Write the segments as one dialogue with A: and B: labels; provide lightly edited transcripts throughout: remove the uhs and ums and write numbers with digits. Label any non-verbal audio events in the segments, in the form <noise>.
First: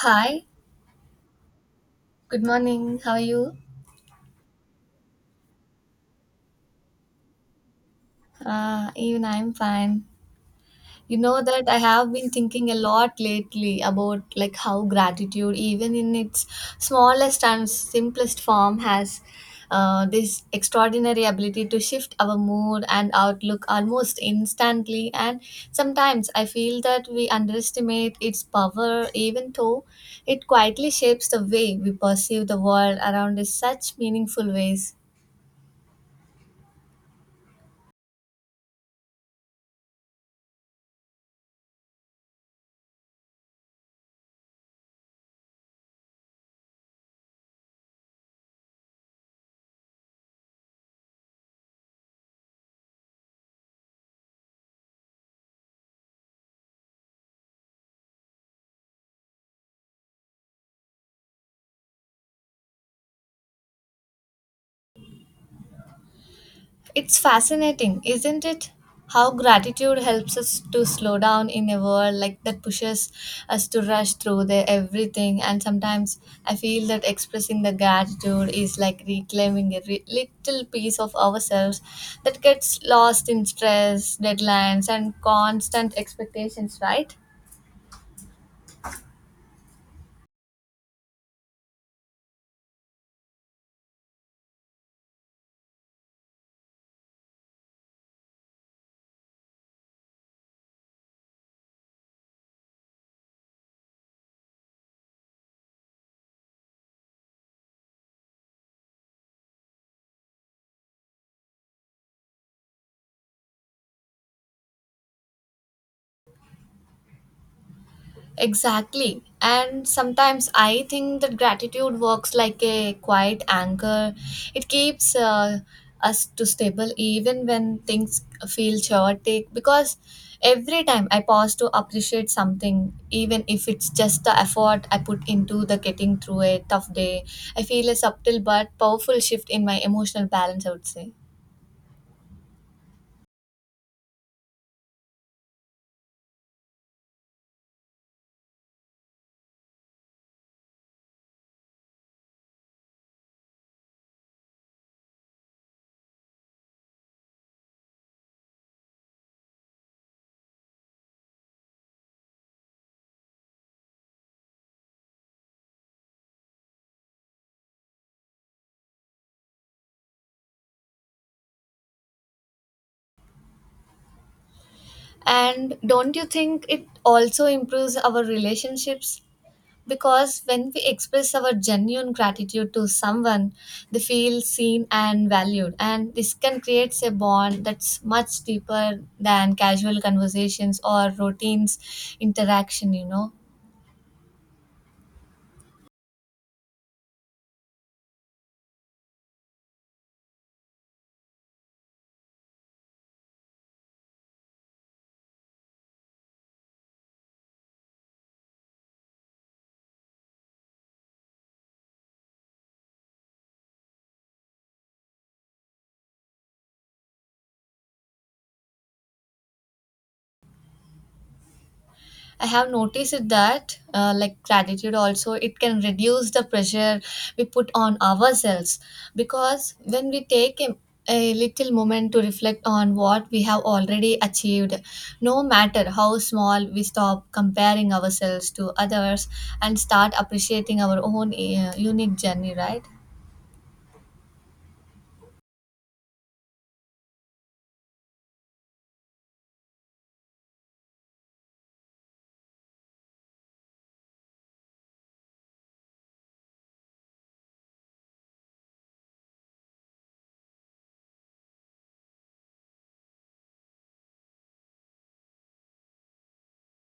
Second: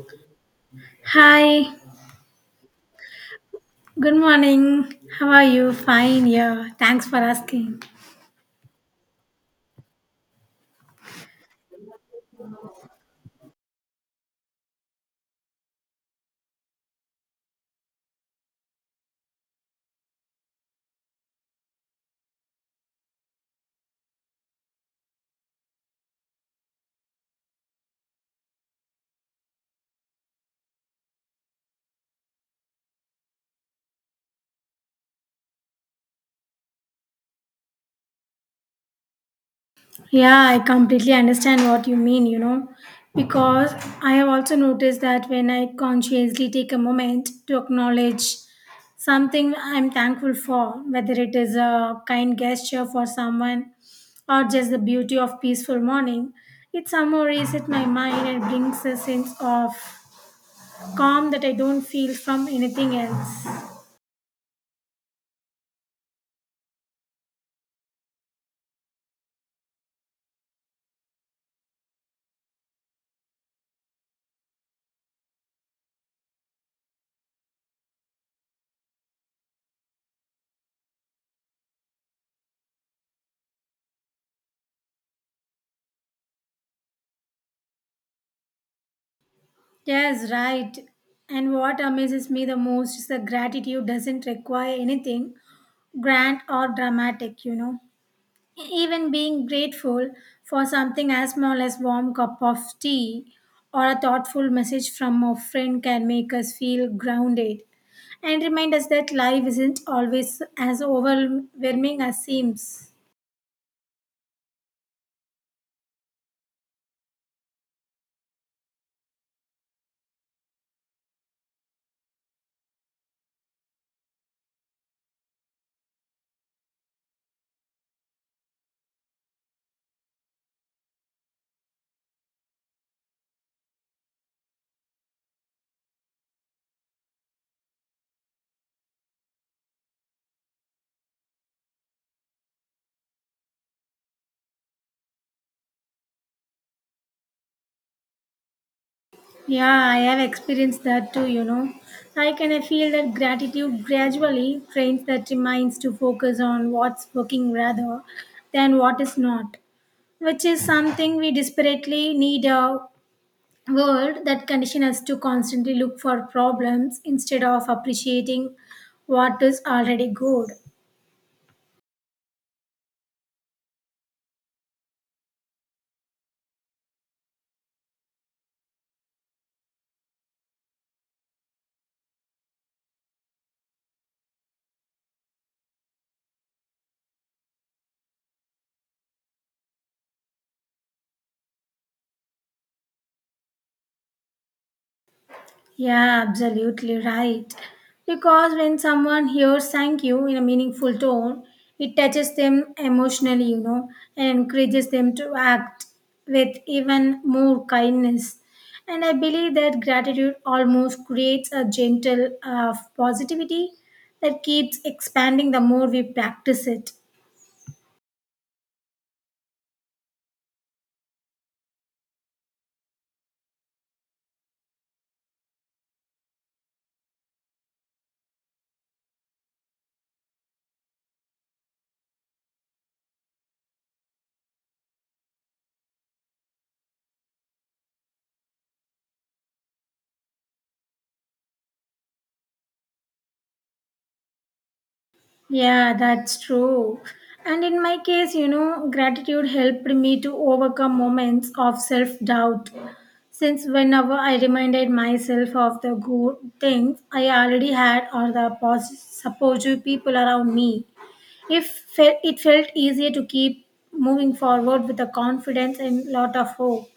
A: Hi,
B: Hi,
A: good morning. How are you?
B: good morning. How are you? Fine, yeah. Thanks for asking.
A: Even I'm fine. You know that I have been thinking a lot lately about like how gratitude, even in its smallest and simplest form, has this extraordinary ability to shift our mood and outlook almost instantly. And sometimes I feel that we underestimate its power, even though it quietly shapes the way we perceive the world around in such meaningful ways.
B: Yeah, I completely understand what you mean, you know, because I have also noticed that when I consciously take a moment to acknowledge something I'm thankful for, whether it is a kind gesture for someone or just the beauty of peaceful morning, it somehow resets my mind and brings a sense of calm that I don't feel from anything else.
A: It's fascinating, isn't it? How gratitude helps us to slow down in a world like that pushes us to rush through the everything. And sometimes I feel that expressing the gratitude is like reclaiming a little piece of ourselves that gets lost in stress, deadlines, and constant expectations. Right?
B: Yes, right. And what amazes me the most is that gratitude doesn't require anything grand or dramatic, you know. Even being grateful for something as small as warm cup of tea or a thoughtful message from a friend can make us feel grounded and remind us that life isn't always as overwhelming as seems.
A: Exactly. And sometimes I think that gratitude works like a quiet anchor. It keeps us to stable even when things feel chaotic because every time I pause to appreciate something, even if it's just the effort I put into the getting through a tough day, I feel a subtle but powerful shift in my emotional balance, I would say.
B: Yeah, I have experienced that too, you know. I can feel that gratitude gradually trains that minds to focus on what's working rather than what is not, which is something we desperately need a world that condition us to constantly look for problems instead of appreciating what is already good.
A: And don't you think it also improves our relationships? Because when we express our genuine gratitude to someone, they feel seen and valued, and this can create a bond that's much deeper than casual conversations or routines interaction, you know.
B: Yeah, absolutely right. Because when someone hears thank you in a meaningful tone, it touches them emotionally, you know, and encourages them to act with even more kindness. And I believe that gratitude almost creates a gentle positivity that keeps expanding the more we practice it.
A: I have noticed it that like gratitude also it can reduce the pressure we put on ourselves because when we a little moment to reflect on what we have already achieved no matter how small we stop comparing ourselves to others and start appreciating our own unique journey, right?
B: Yeah, that's true. And in my case, you know, gratitude helped me to overcome moments of self doubt since whenever I reminded myself of the good things I already had or the supportive people around me, if fe- it felt easier to keep moving forward with the confidence and lot of hope.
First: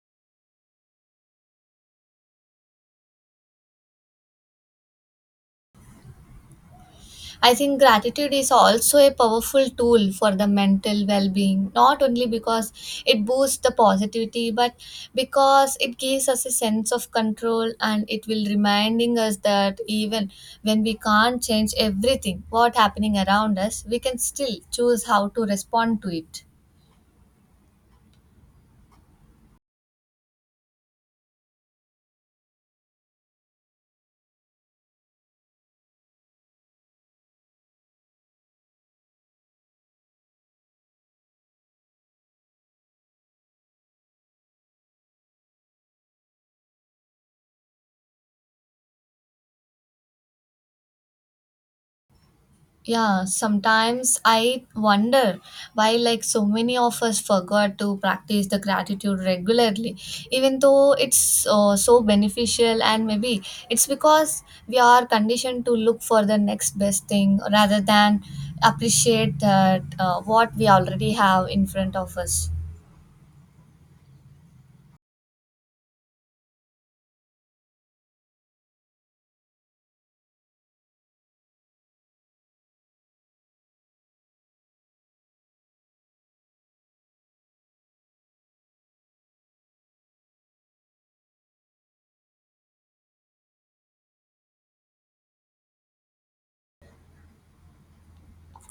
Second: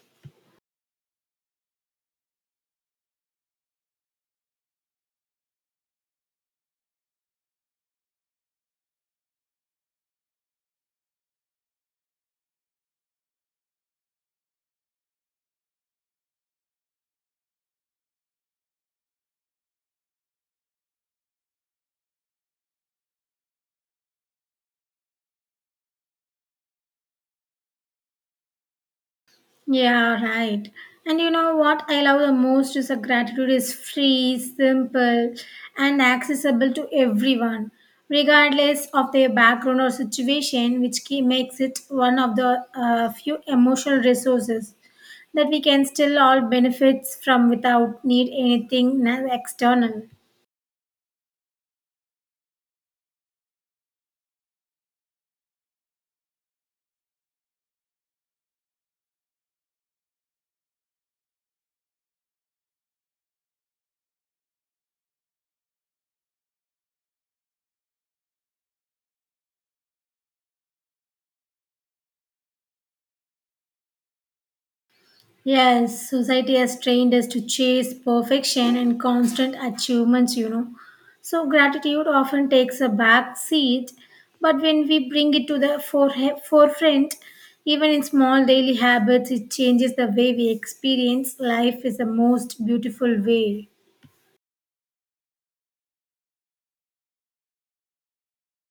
A: I think gratitude is also a powerful tool for the mental well being, not only because it boosts the positivity, but because it gives us a sense of control and it will reminding us that even when we can't change everything, what happening around us, we can still choose how to respond to it.
B: Yeah, right. And you know what I love the most is that gratitude is free, simple, and accessible to everyone, regardless of their background or situation, which key makes it one of the few emotional resources that we can still all benefit from without need anything external.
A: Yeah, sometimes I wonder why, like, so many of us forgot to practice the gratitude regularly, even though it's so beneficial. And maybe it's because we are conditioned to look for the next best thing rather than appreciate that what we already have in front of us.
B: Yes, society has trained us to chase perfection and constant achievements, you know. So gratitude often takes a back seat, but when we bring it to the forefront, even in small daily habits, it changes the way we experience life is the most beautiful way.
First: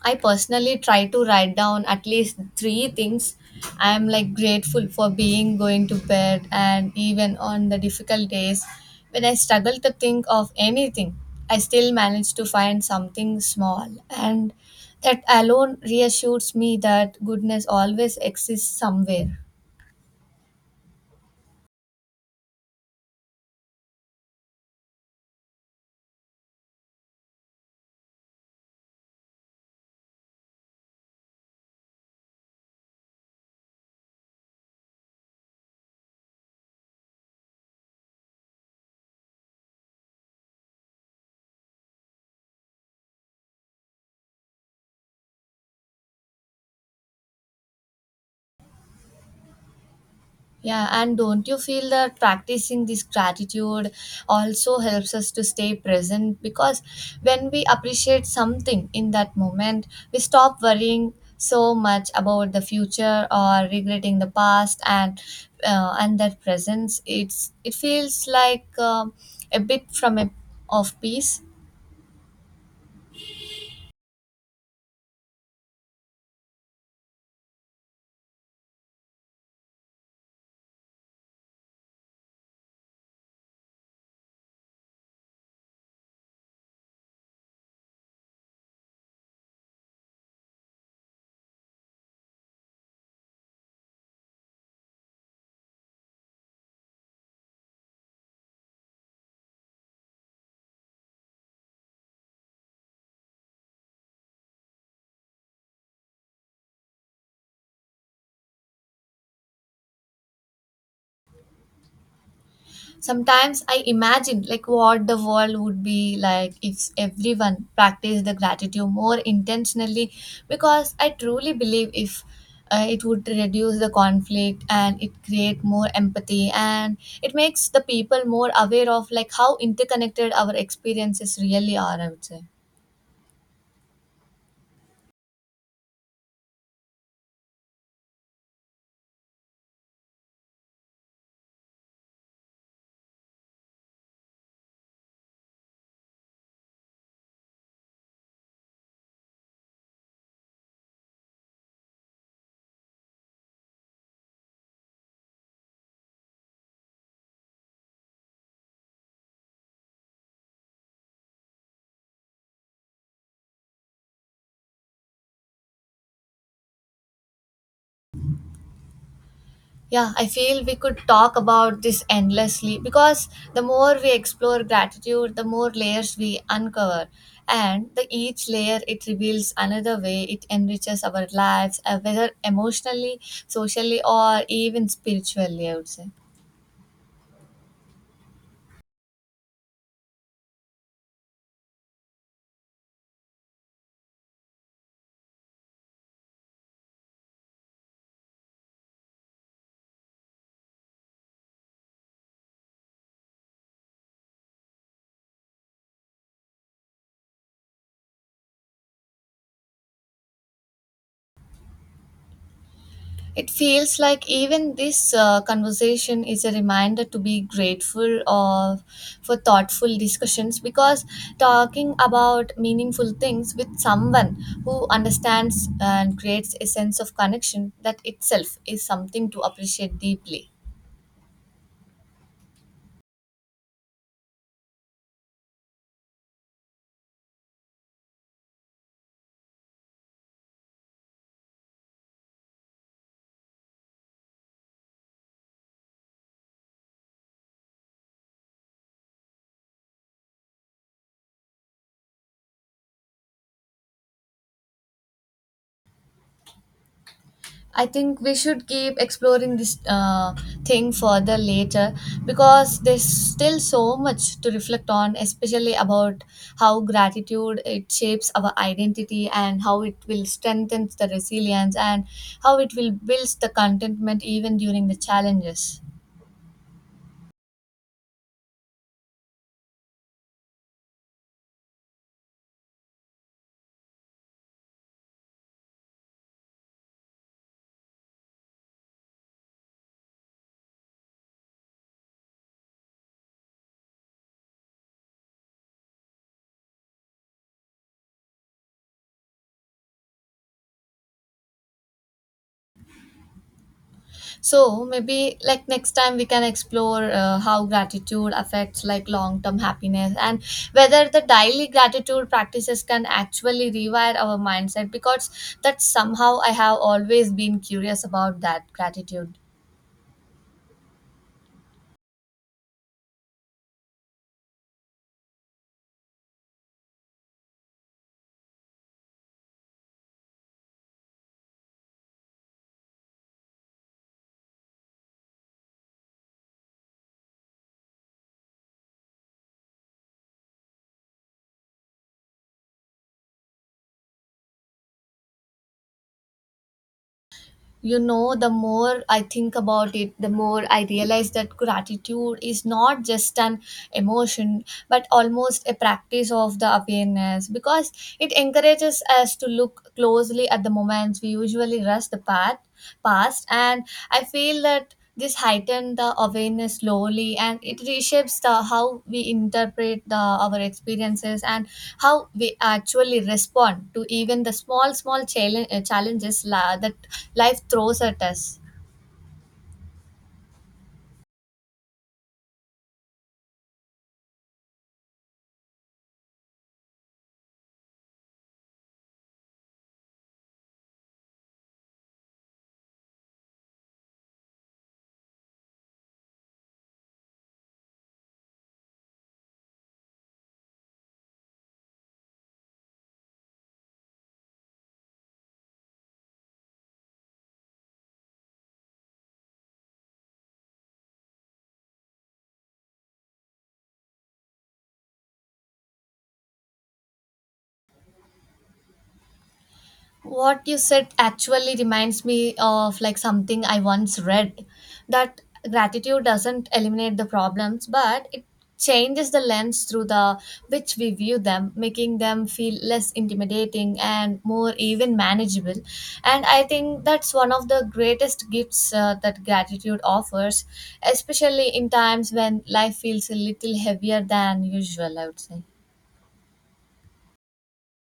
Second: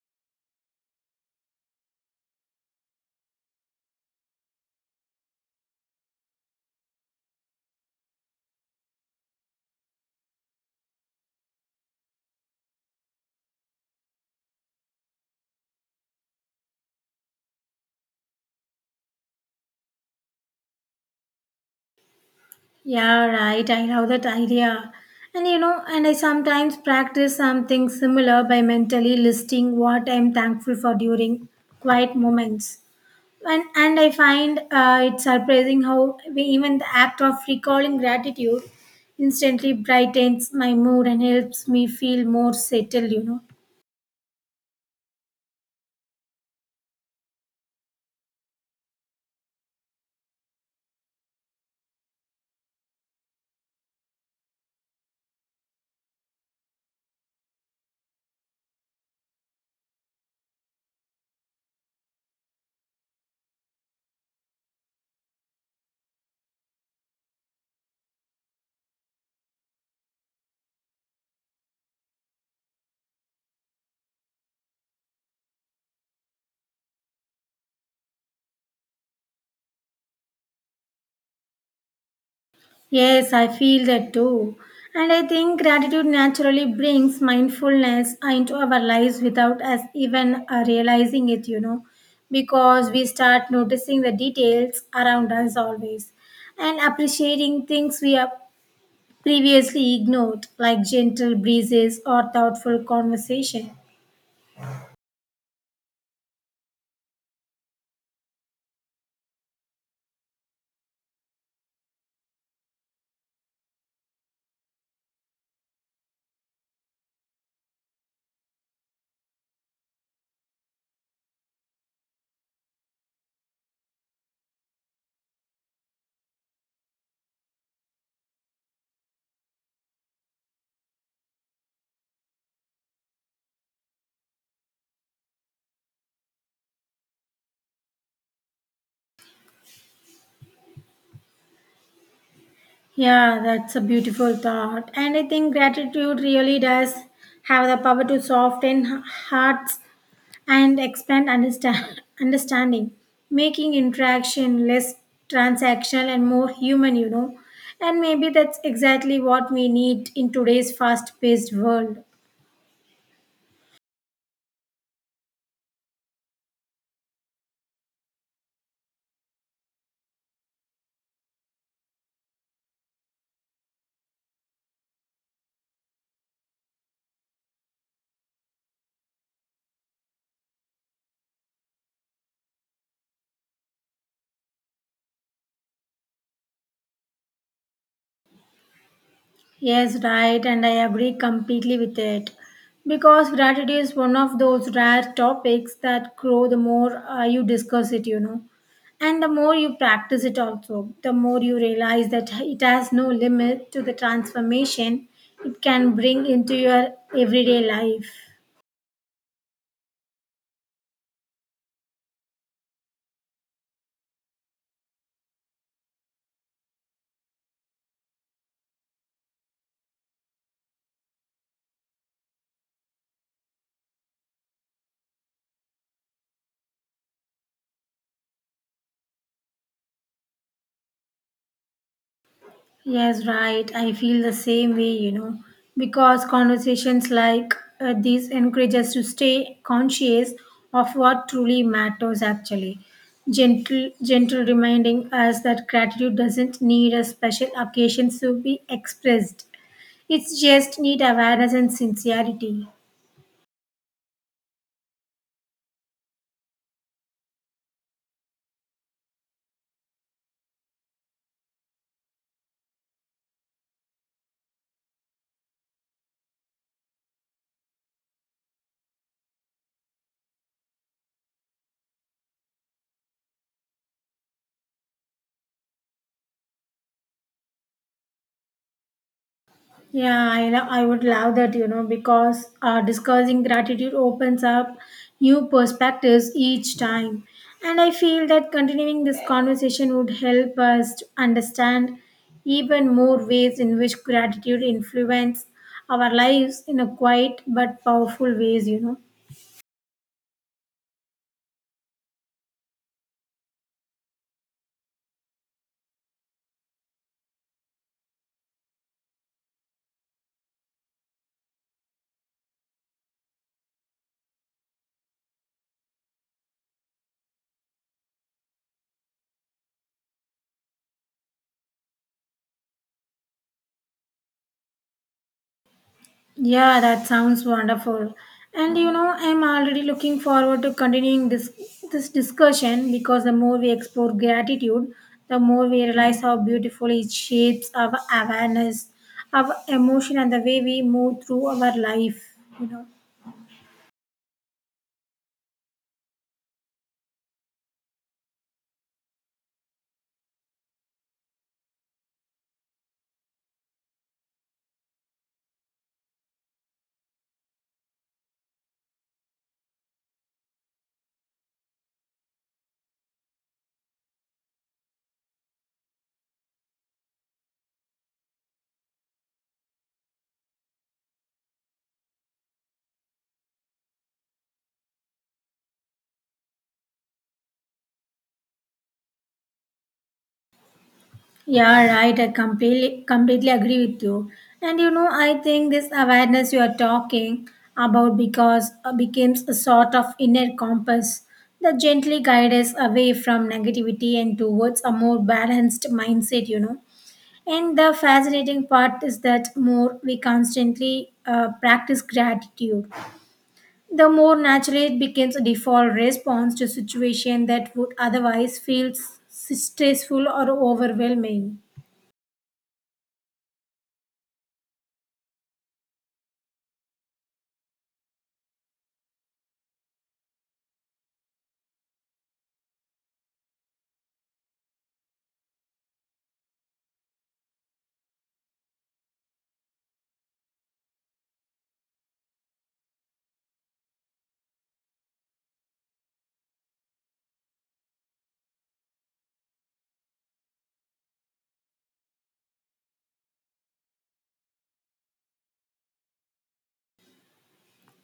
A: I personally try to write down at least three things I'm like grateful for being going to bed and even on the difficult days when I struggle to think of anything, I still manage to find something small and that alone reassures me that goodness always exists somewhere.
B: Yeah, right. I love that idea. And you know, and I sometimes practice something similar by mentally listing what I'm thankful for during quiet moments. And I find it surprising how we, even the act of recalling gratitude instantly brightens my mood and helps me feel more settled, you know.
A: Yeah, and don't you feel that practicing this gratitude also helps us to stay present? Because when we appreciate something in that moment, we stop worrying so much about the future or regretting the past and that presence. It feels like a bit from a of peace.
B: Yes, I feel that too. And I think gratitude naturally brings mindfulness into our lives without us even realizing it, you know, because we start noticing the details around us always and appreciating things we have previously ignored, like gentle breezes or thoughtful conversation.
A: Sometimes I imagine like what the world would be like if everyone practiced the gratitude more intentionally because I truly believe if it would reduce the conflict and it create more empathy and it makes the people more aware of like how interconnected our experiences really are, I would say.
B: Yeah, that's a beautiful thought. And I think gratitude really does have the power to soften hearts and expand <laughs> understanding, making interaction less transactional and more human, you know. And maybe that's exactly what we need in today's fast paced world.
A: Yeah, I feel we could talk about this endlessly because the more we explore gratitude, the more layers we uncover. And the each layer it reveals another way it enriches our lives, whether emotionally, socially, or even spiritually, I would say.
B: Yes, right, and I agree completely with it. Because gratitude is one of those rare topics that grow the more you discuss it, you know. And the more you practice it, also, the more you realize that it has no limit to the transformation it can bring into your everyday life.
A: It feels like even this conversation is a reminder to be grateful of, for thoughtful discussions because talking about meaningful things with someone who understands and creates a sense of connection that itself is something to appreciate deeply.
B: Yes, right. I feel the same way, you know, because conversations like these encourage us to stay conscious of what truly matters actually. Gentle, gentle reminding us that gratitude doesn't need a special occasion to be expressed. It's just need awareness and sincerity.
A: I think we should keep exploring this thing further later because there's still so much to reflect on, especially about how gratitude it shapes our identity and how it will strengthen the resilience and how it will build the contentment even during the challenges.
B: Yeah, I would love that, you know, because discussing gratitude opens up new perspectives each time. And I feel that continuing this conversation would help us to understand even more ways in which gratitude influences our lives in a quiet but powerful ways, you know.
A: So maybe like next time we can explore how gratitude affects like long term happiness and whether the daily gratitude practices can actually rewire our mindset because that's somehow I have always been curious about that gratitude.
B: Yeah, that sounds wonderful. And you know, I'm already looking forward to continuing this discussion because the more we explore gratitude, the more we realize how beautifully it shapes our awareness, our emotion and the way we move through our life, you know.
A: You know, the more I think about it, the more I realize that gratitude is not just an emotion but almost a practice of the awareness because it encourages us to look closely at the moments we usually rush the path past and I feel that this heightens the awareness slowly and it reshapes the how we interpret the our experiences and how we actually respond to even the small challenges la, that life throws at us.
B: Yeah, right. I completely agree with you. And you know, I think this awareness you are talking about because becomes a sort of inner compass that gently guides us away from negativity and towards a more balanced mindset. You know, and the fascinating part is that more we constantly practice gratitude, the more naturally it becomes a default response to situation that would otherwise feel stressful or overwhelming.
A: What you said actually reminds me of like something I once read that gratitude doesn't eliminate the problems but it changes the lens through the which we view them, making them feel less intimidating and more even manageable, and I think that's one of the greatest gifts that gratitude offers, especially in times when life feels a little heavier than usual, I would say.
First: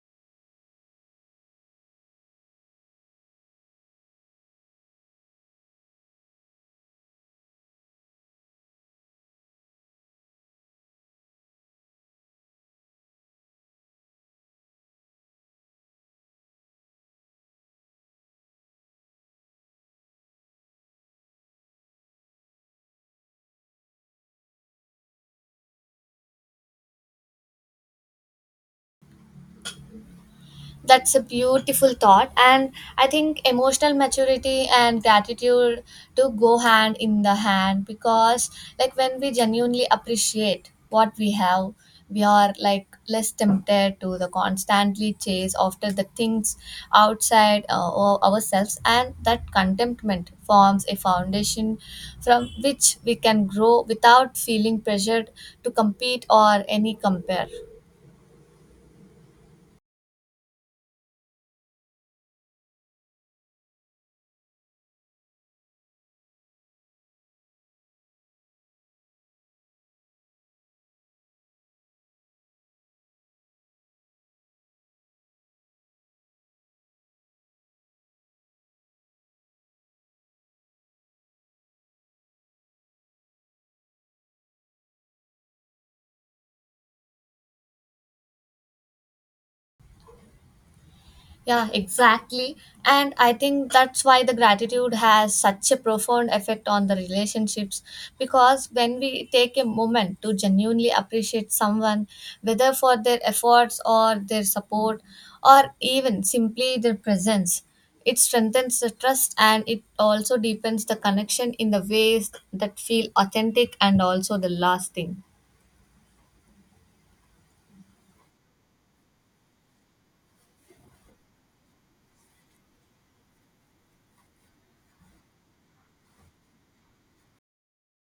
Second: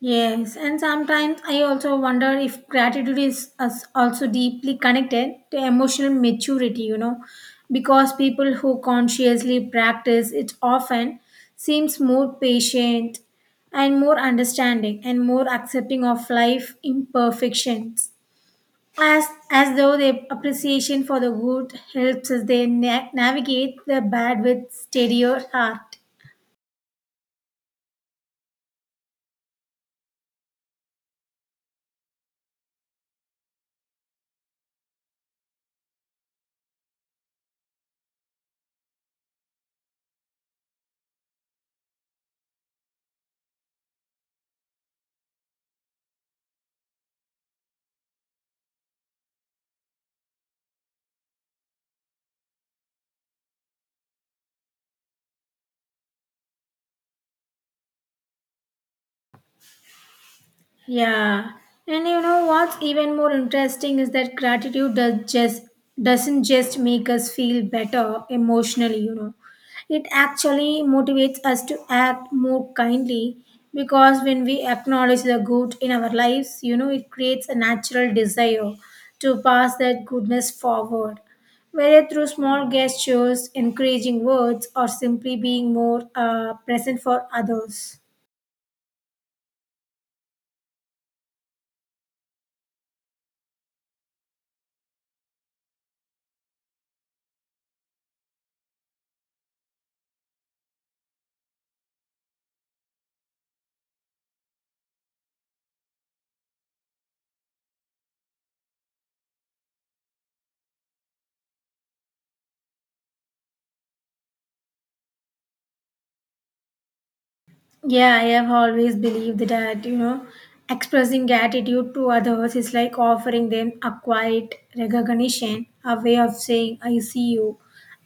B: Yes, and sometimes I also wonder if gratitude is also deeply connected to emotional maturity, you know, because people who consciously practice it often seems more patient and more understanding and more accepting of life imperfections. As though their appreciation for the good helps us they navigate the bad with steadier heart.
A: That's a beautiful thought. And I think emotional maturity and gratitude do go hand in the hand because, like, when we genuinely appreciate what we have, we are like less tempted to the constantly chase after the things outside ourselves and that contentment forms a foundation from which we can grow without feeling pressured to compete or any compare.
B: Yeah, and you know what's even more interesting is that gratitude does just doesn't just make us feel better emotionally, you know. It actually motivates us to act more kindly because when we acknowledge the good in our lives, you know, it creates a natural desire to pass that goodness forward. Whether through small gestures, encouraging words, or simply being more present for others.
A: Yeah, exactly. And I think that's why the gratitude has such a profound effect on the relationships because when we take a moment to genuinely appreciate someone, whether for their efforts or their support or even simply their presence, it strengthens the trust and it also deepens the connection in the ways that feel authentic and also the lasting.
B: Yeah, I have always believed that, you know, expressing gratitude to others is like offering them a quiet recognition, a way of saying, I see you,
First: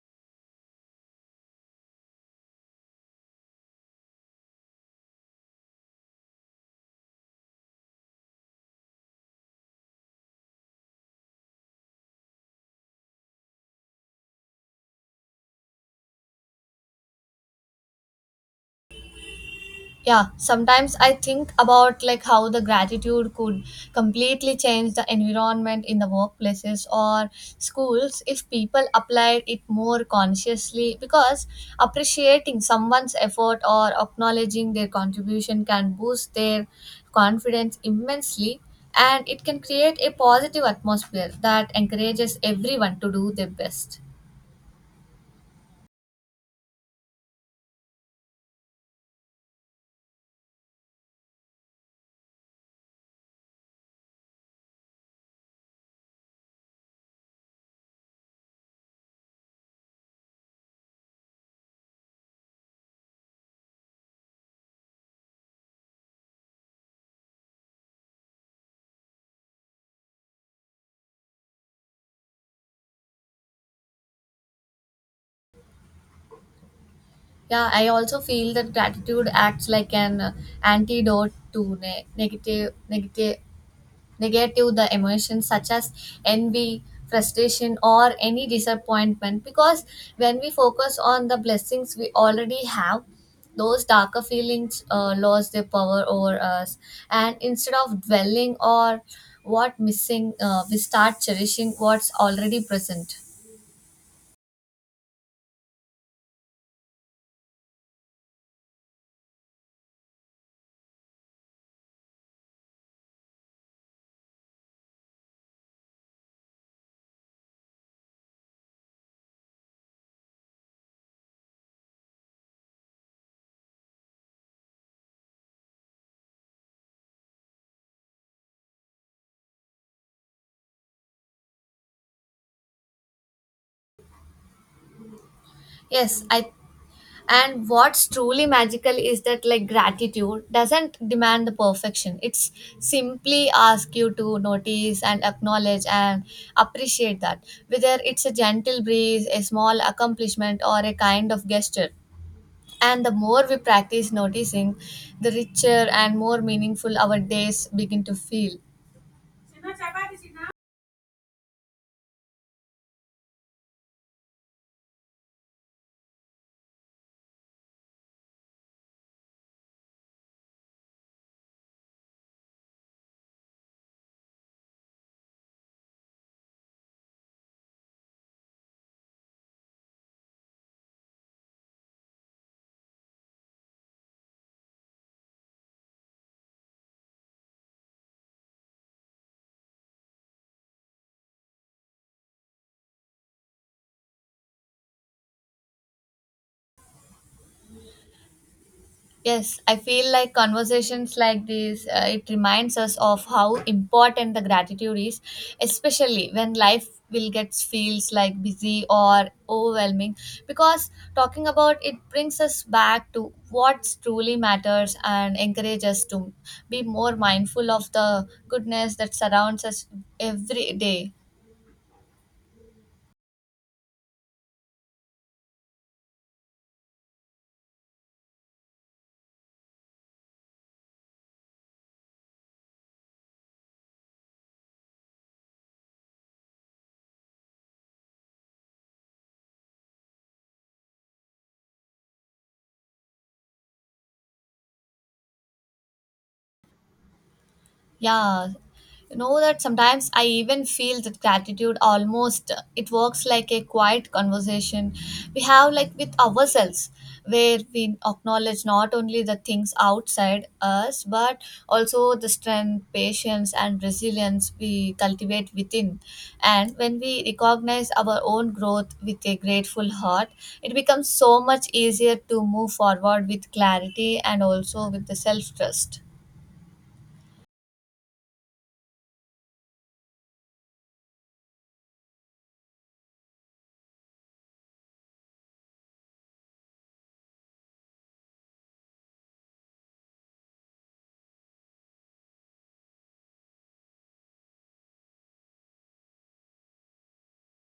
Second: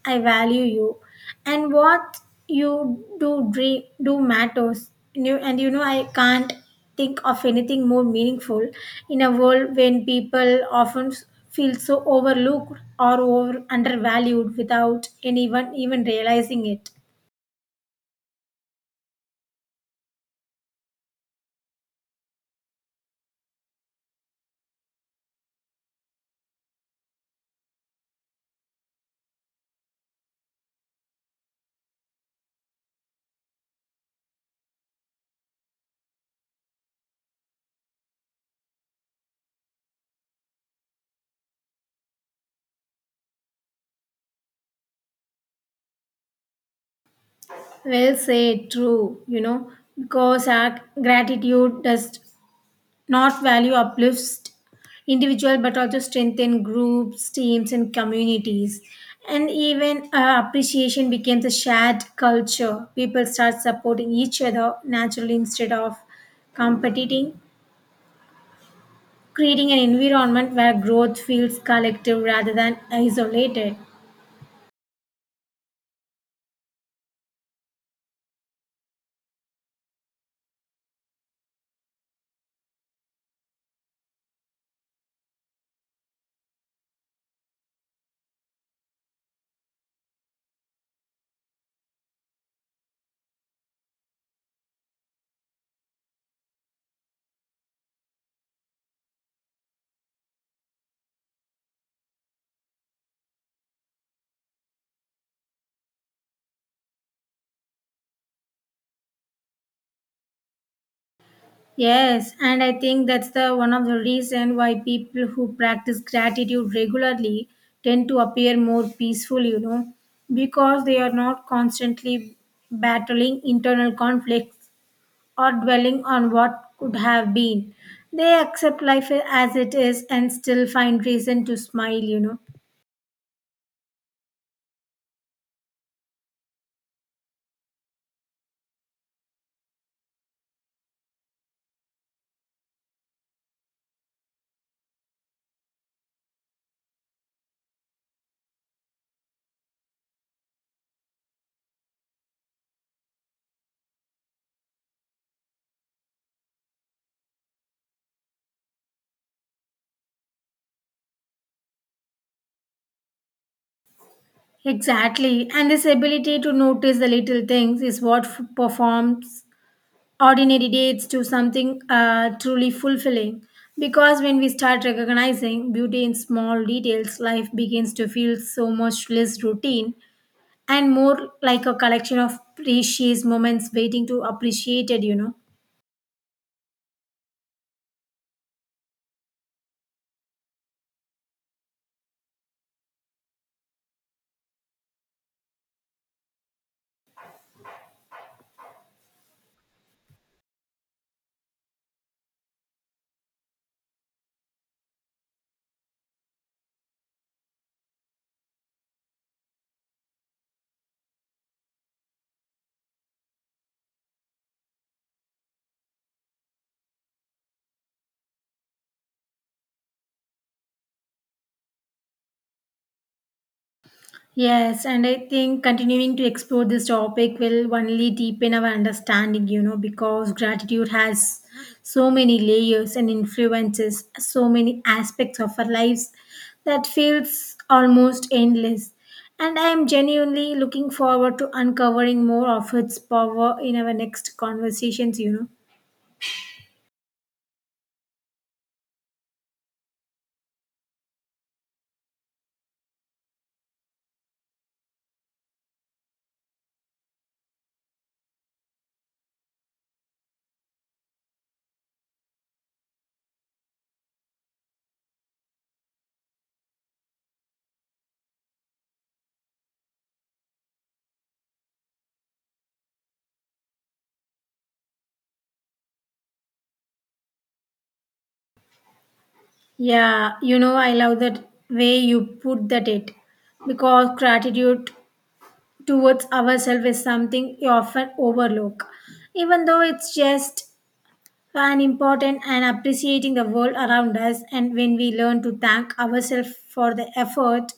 B: I value you, and what do matters. And you know, I can't think of anything more meaningful in a world when people often feel so overlooked or over undervalued without anyone even realizing it.
A: Yeah, sometimes I think about like how the gratitude could completely change the environment in the workplaces or schools if people applied it more consciously because appreciating someone's effort or acknowledging their contribution can boost their confidence immensely and it can create a positive atmosphere that encourages everyone to do their best.
B: Well said, true, you know, because our gratitude does not value uplifts individual but also strengthen groups, teams, and communities. And even appreciation becomes a shared culture. People start supporting each other naturally instead of competing, creating an environment where growth feels collective rather than isolated.
A: Yeah, I also feel that gratitude acts like an antidote to negative the emotions such as envy, frustration, or any disappointment. Because when we focus on the blessings we already have, those darker feelings lose their power over us. And instead of dwelling or what missing, we start cherishing what's already present.
B: Yes, and I think that's the one of the reason why people who practice gratitude regularly tend to appear more peaceful, you know, because they are not constantly battling internal conflicts or dwelling on what could have been. They accept life as it is and still find reason to smile, you know.
A: Yes, I and what's truly magical is that like gratitude doesn't demand the perfection, it's simply ask you to notice and acknowledge and appreciate that whether it's a gentle breeze, a small accomplishment or a kind of gesture, and the more we practice noticing the richer and more meaningful our days begin to feel.
B: Exactly. And this ability to notice the little things is what performs ordinary dates to something truly fulfilling. Because when we start recognizing beauty in small details, life begins to feel so much less routine and more like a collection of precious moments waiting to appreciated, you know.
A: Yes, I feel like conversations like this, it reminds us of how important the gratitude is, especially when life will get feels like busy or overwhelming because talking about it brings us back to what truly matters and encourages us to be more mindful of the goodness that surrounds us every day.
B: Yes, and I think continuing to explore this topic will only deepen our understanding, you know, because gratitude has so many layers and influences so many aspects of our lives that feels almost endless. And I am genuinely looking forward to uncovering more of its power in our next conversations, you know.
A: Yeah, you know that sometimes I even feel that gratitude almost it works like a quiet conversation we have like with ourselves where we acknowledge not only the things outside us but also the strength, patience and resilience we cultivate within. And when we recognize our own growth with a grateful heart, it becomes so much easier to move forward with clarity and also with the self-trust.
B: Yeah, you know, I love that way you put that it because gratitude towards ourselves is something you often overlook, even though it's just an important and appreciating the world around us. And when we learn to thank ourselves for the effort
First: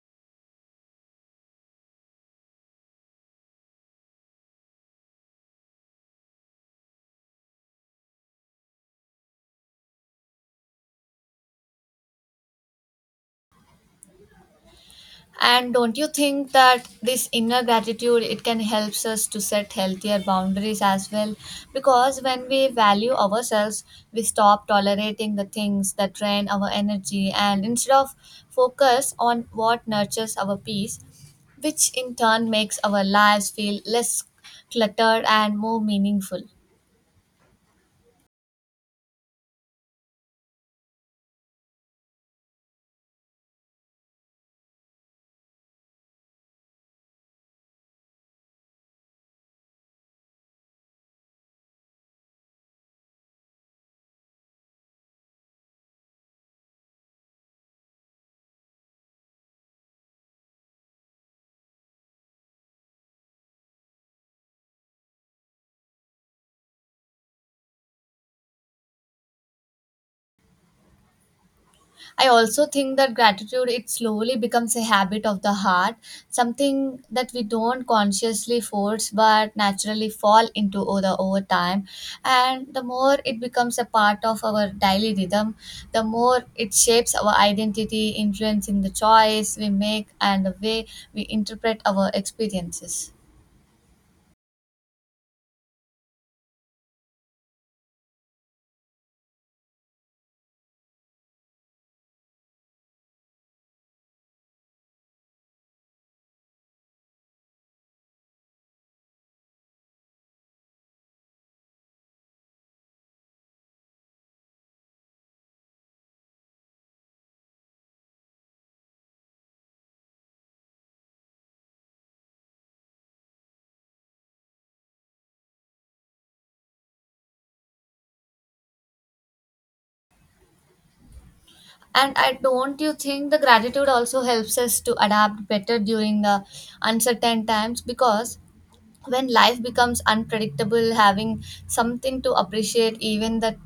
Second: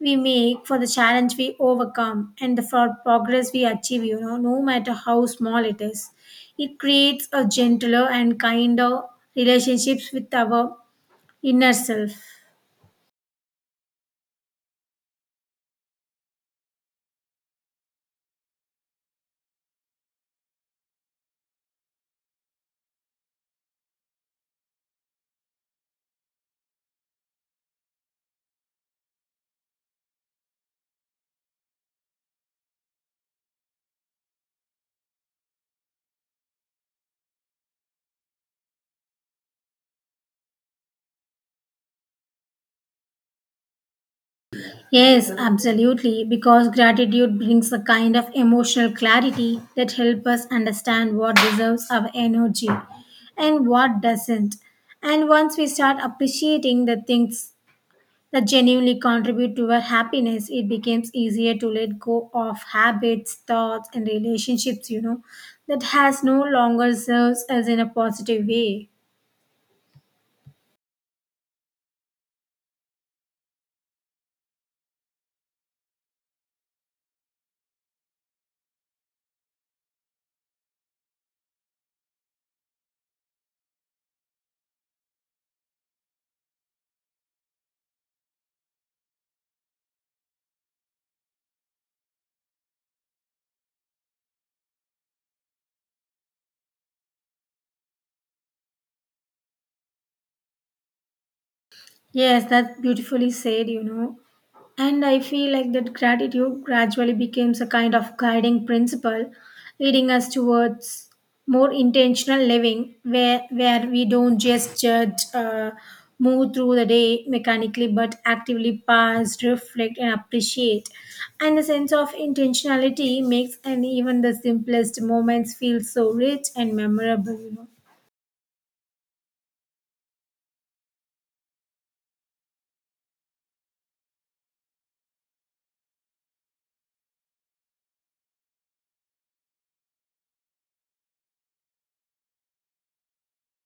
B: we make, for the challenge we overcome, and the for progress we achieve, you know, no matter how small it is, it creates a gentler and kinder relationships with our inner self.
A: And don't you think that this inner gratitude it can helps us to set healthier boundaries as well? Because when we value ourselves, we stop tolerating the things that drain our energy and instead of focus on what nurtures our peace, which in turn makes our lives feel less cluttered and more meaningful.
B: Yes, absolutely, because gratitude brings a kind of emotional clarity that helps us understand what deserves our energy and what doesn't. And once we start appreciating the things that genuinely contribute to our happiness, it becomes easier to let go of habits, thoughts, and relationships, you know, that has no longer serves us in a positive way.
A: I also think that gratitude it slowly becomes a habit of the heart, something that we don't consciously force but naturally fall into over time. And the more it becomes a part of our daily rhythm, the more it shapes our identity, influencing the choice we make and the way we interpret our experiences.
B: Yes, that's beautifully said, you know. And I feel like that gratitude gradually becomes a kind of guiding principle, leading us towards more intentional living, where we don't just judge, move through the day mechanically, but actively pause, reflect, and appreciate. And the sense of intentionality makes and even the simplest moments feel so rich and memorable, you know.
A: And I don't you think the gratitude also helps us to adapt better during the uncertain times because when life becomes unpredictable, having something to appreciate even the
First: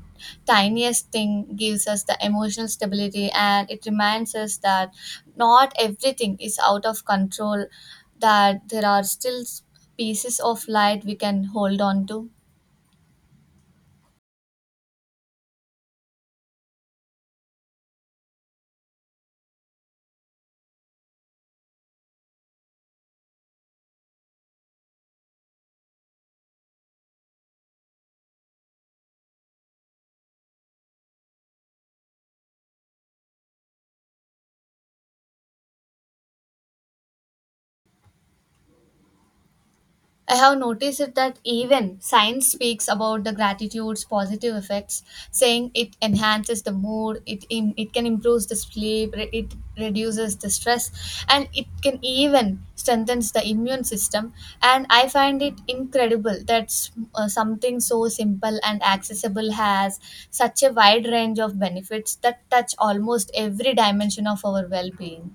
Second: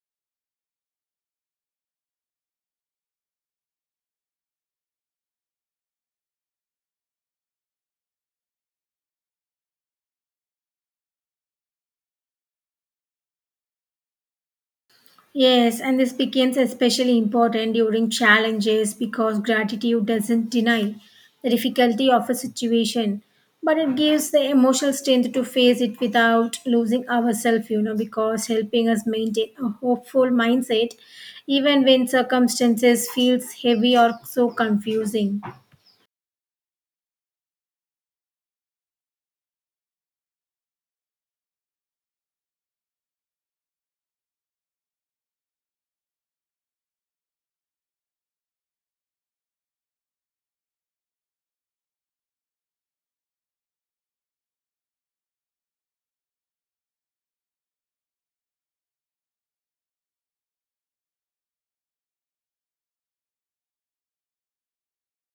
A: tiniest thing gives us the emotional stability and it reminds us that not everything is out of control, that there are still pieces of light we can hold on to.
B: Yes, and this becomes especially important during challenges because gratitude doesn't deny the difficulty of a situation, but it gives the emotional strength to face it without losing ourselves, you know, because helping us maintain a hopeful mindset even when circumstances feels heavy or so confusing.
A: I have noticed it that even science speaks about the gratitude's positive effects, saying it enhances the mood, it can improve the sleep, it reduces the stress, and it can even strengthens the immune system. And I find it incredible that something so simple and accessible has such a wide range of benefits that touch almost every dimension of our well-being.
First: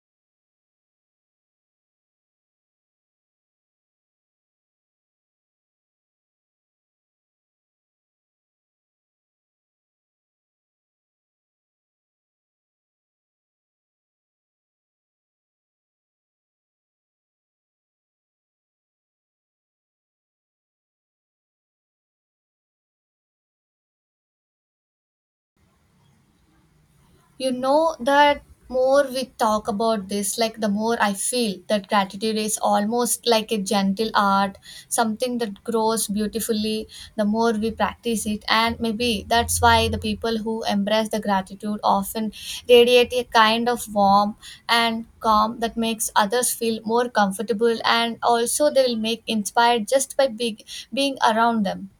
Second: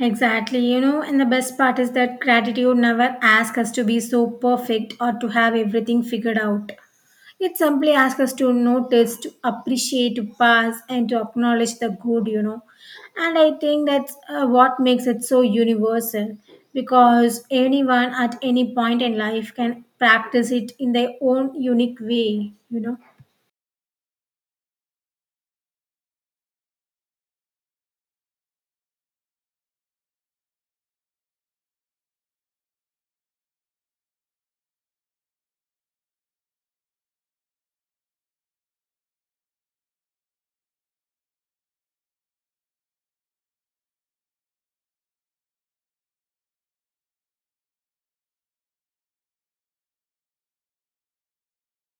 B: Exactly, you know, and the best part is that gratitude never asks us to be so perfect or to have everything figured out. It simply asks us to notice, to appreciate, to pass, and to acknowledge the good, you know. And I think that's what makes it so universal because anyone at any point in life can practice it in their own unique way, you know.
A: You know that more we talk about this, like the more I feel that gratitude is almost like a gentle art, something that grows beautifully the more we practice it, and maybe that's why the people who embrace the gratitude often radiate a kind of warmth and calm that makes others feel more comfortable and also they will make inspired just by big, being around them.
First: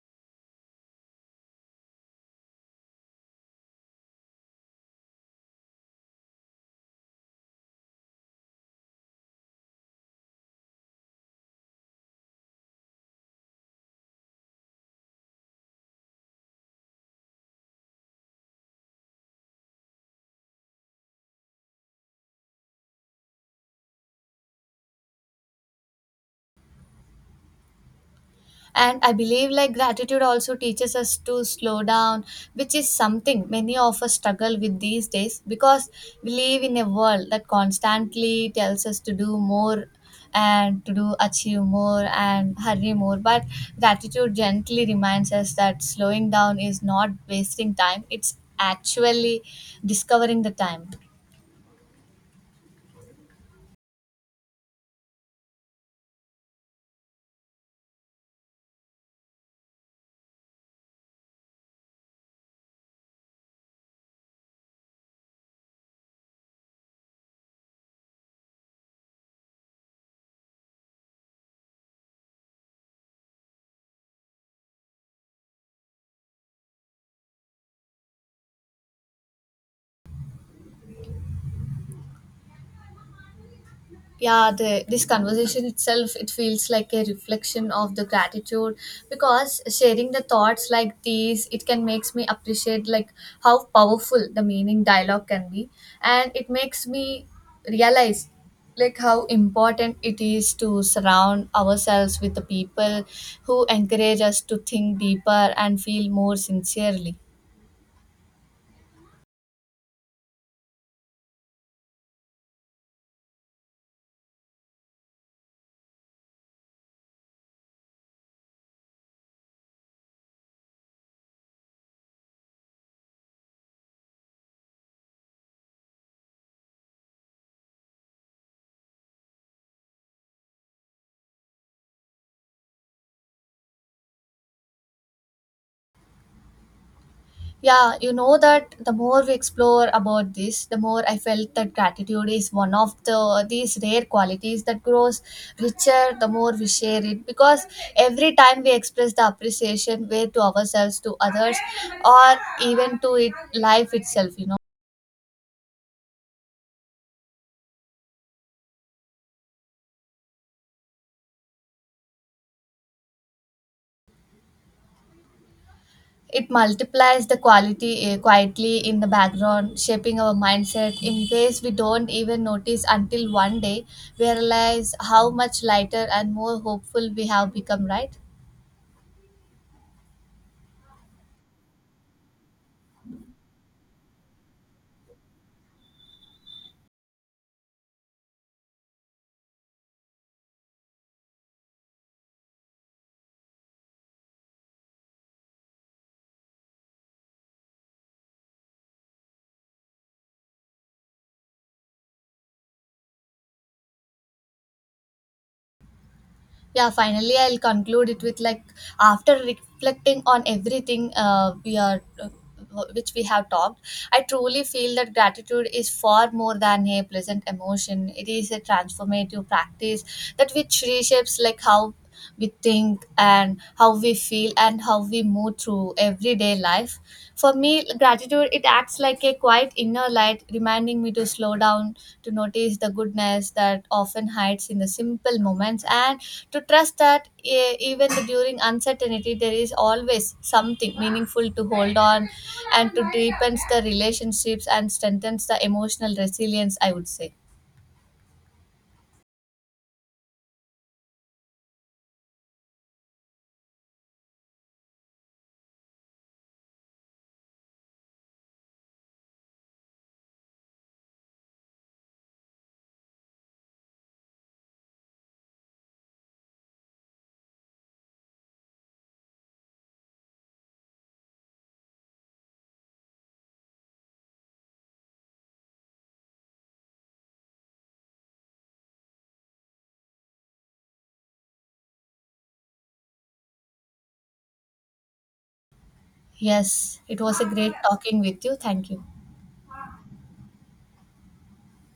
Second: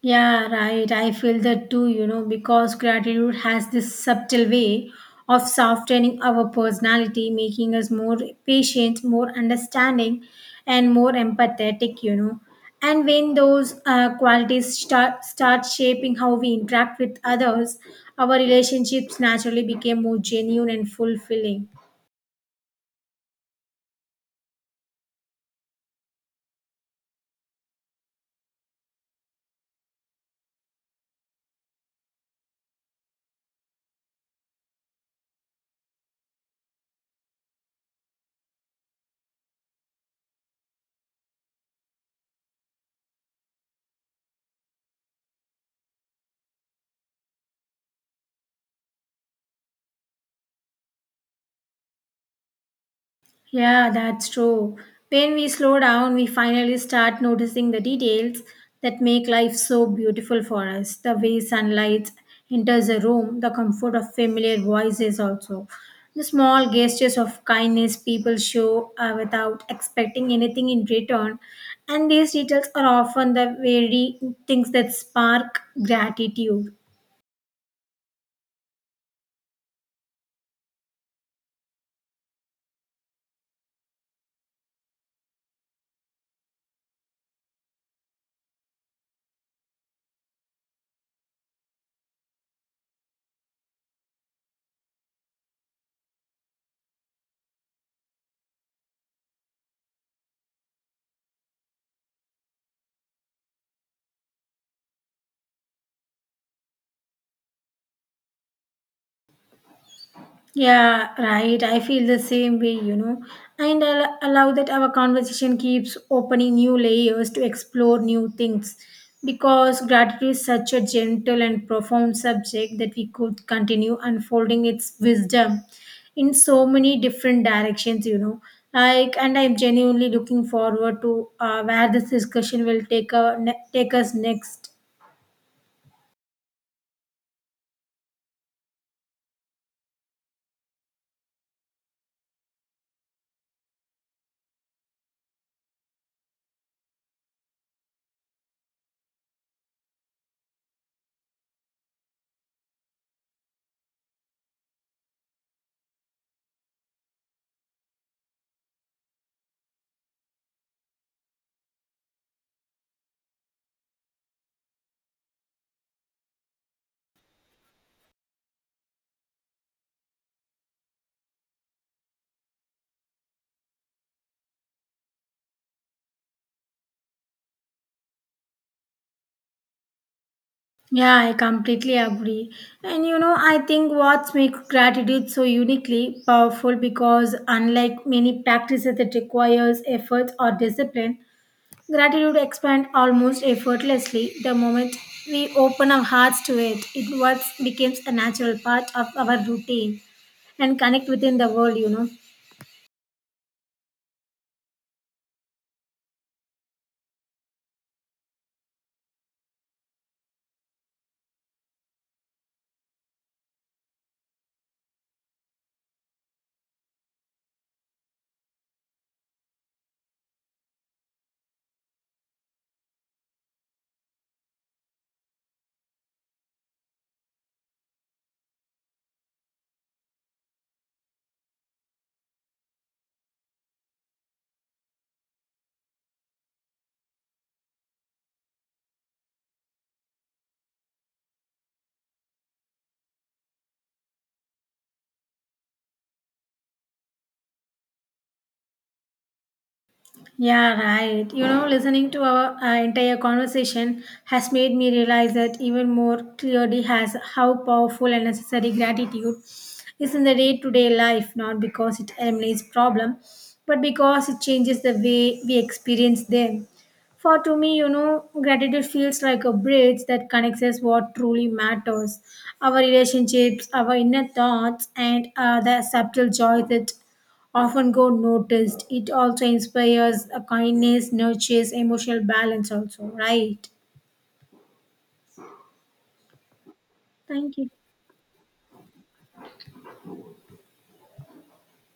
B: Yeah, right. I feel that too, you know, because gratitude has this subtle way of softening our personality, making us more patient, more understanding, and more empathetic, you know. And when those qualities start shaping how we interact with others, our relationships naturally become more genuine and fulfilling.
A: And I believe like gratitude also teaches us to slow down, which is something many of us struggle with these days because we live in a world that constantly tells us to do more and to do achieve more and hurry more, but gratitude gently reminds us that slowing down is not wasting time, it's actually discovering the time.
B: Yeah, that's true. When we slow down, we finally start noticing the details that make life so beautiful for us. The way sunlight enters a room, the comfort of familiar voices, also. The small gestures of kindness people show without expecting anything in return. And these details are often the very things that spark gratitude.
A: This conversation itself it feels like a reflection of the gratitude because sharing the thoughts like these it can makes me appreciate like how powerful the meaning dialogue can be and it makes me realize like how important it is to surround ourselves with the people who encourage us to think deeper and feel more sincerely.
B: Yeah, right. I feel the same way, you know. And I allow that our conversation keeps opening new layers to explore new things because gratitude is such a gentle and profound subject that we could continue unfolding its wisdom in so many different directions, you know. Like, and I'm genuinely looking forward to where this discussion will take us next.
A: Yeah, you know that the more we explore about this, the more I felt that gratitude is one of the these rare qualities that grows richer the more we share it because every time we express the appreciation way to ourselves, to others, or even to it life itself, you know. It multiplies the quality quietly in the background, shaping our mindset in ways we don't even notice until one day we realize how much lighter and more hopeful we have become, right?
B: Yeah, I completely agree. And you know, I think what makes gratitude so uniquely powerful because unlike many practices that requires effort or discipline, gratitude expands almost effortlessly the moment we open our hearts to it. It what becomes a natural part of our routine and connect within the world, you know.
A: Yeah, finally I'll conclude it with like after reflecting on everything we are which we have talked, I truly feel that gratitude is far more than a pleasant emotion, it is a transformative practice that which reshapes like how we think and how we feel and how we move through everyday life. For me gratitude it acts like a quiet inner light, reminding me to slow down, to notice the goodness that often hides in the simple moments and to trust that even during uncertainty there is always something meaningful to hold on and to deepens the relationships and strengthens the emotional resilience, I would say.
B: Yeah, right. You know, listening to our entire conversation has made me realize that even more clearly has how powerful and necessary gratitude is in the day-to-day life, not because it eliminates problem, but because it changes the way we experience them. For to me, you know, gratitude feels like a bridge that connects us what truly matters, our relationships, our inner thoughts, and the subtle joy that often go noticed. It also inspires a kindness, nurtures emotional balance, also, right?
A: Yes, it was a
B: Thank you.
A: great talking with you. Thank you.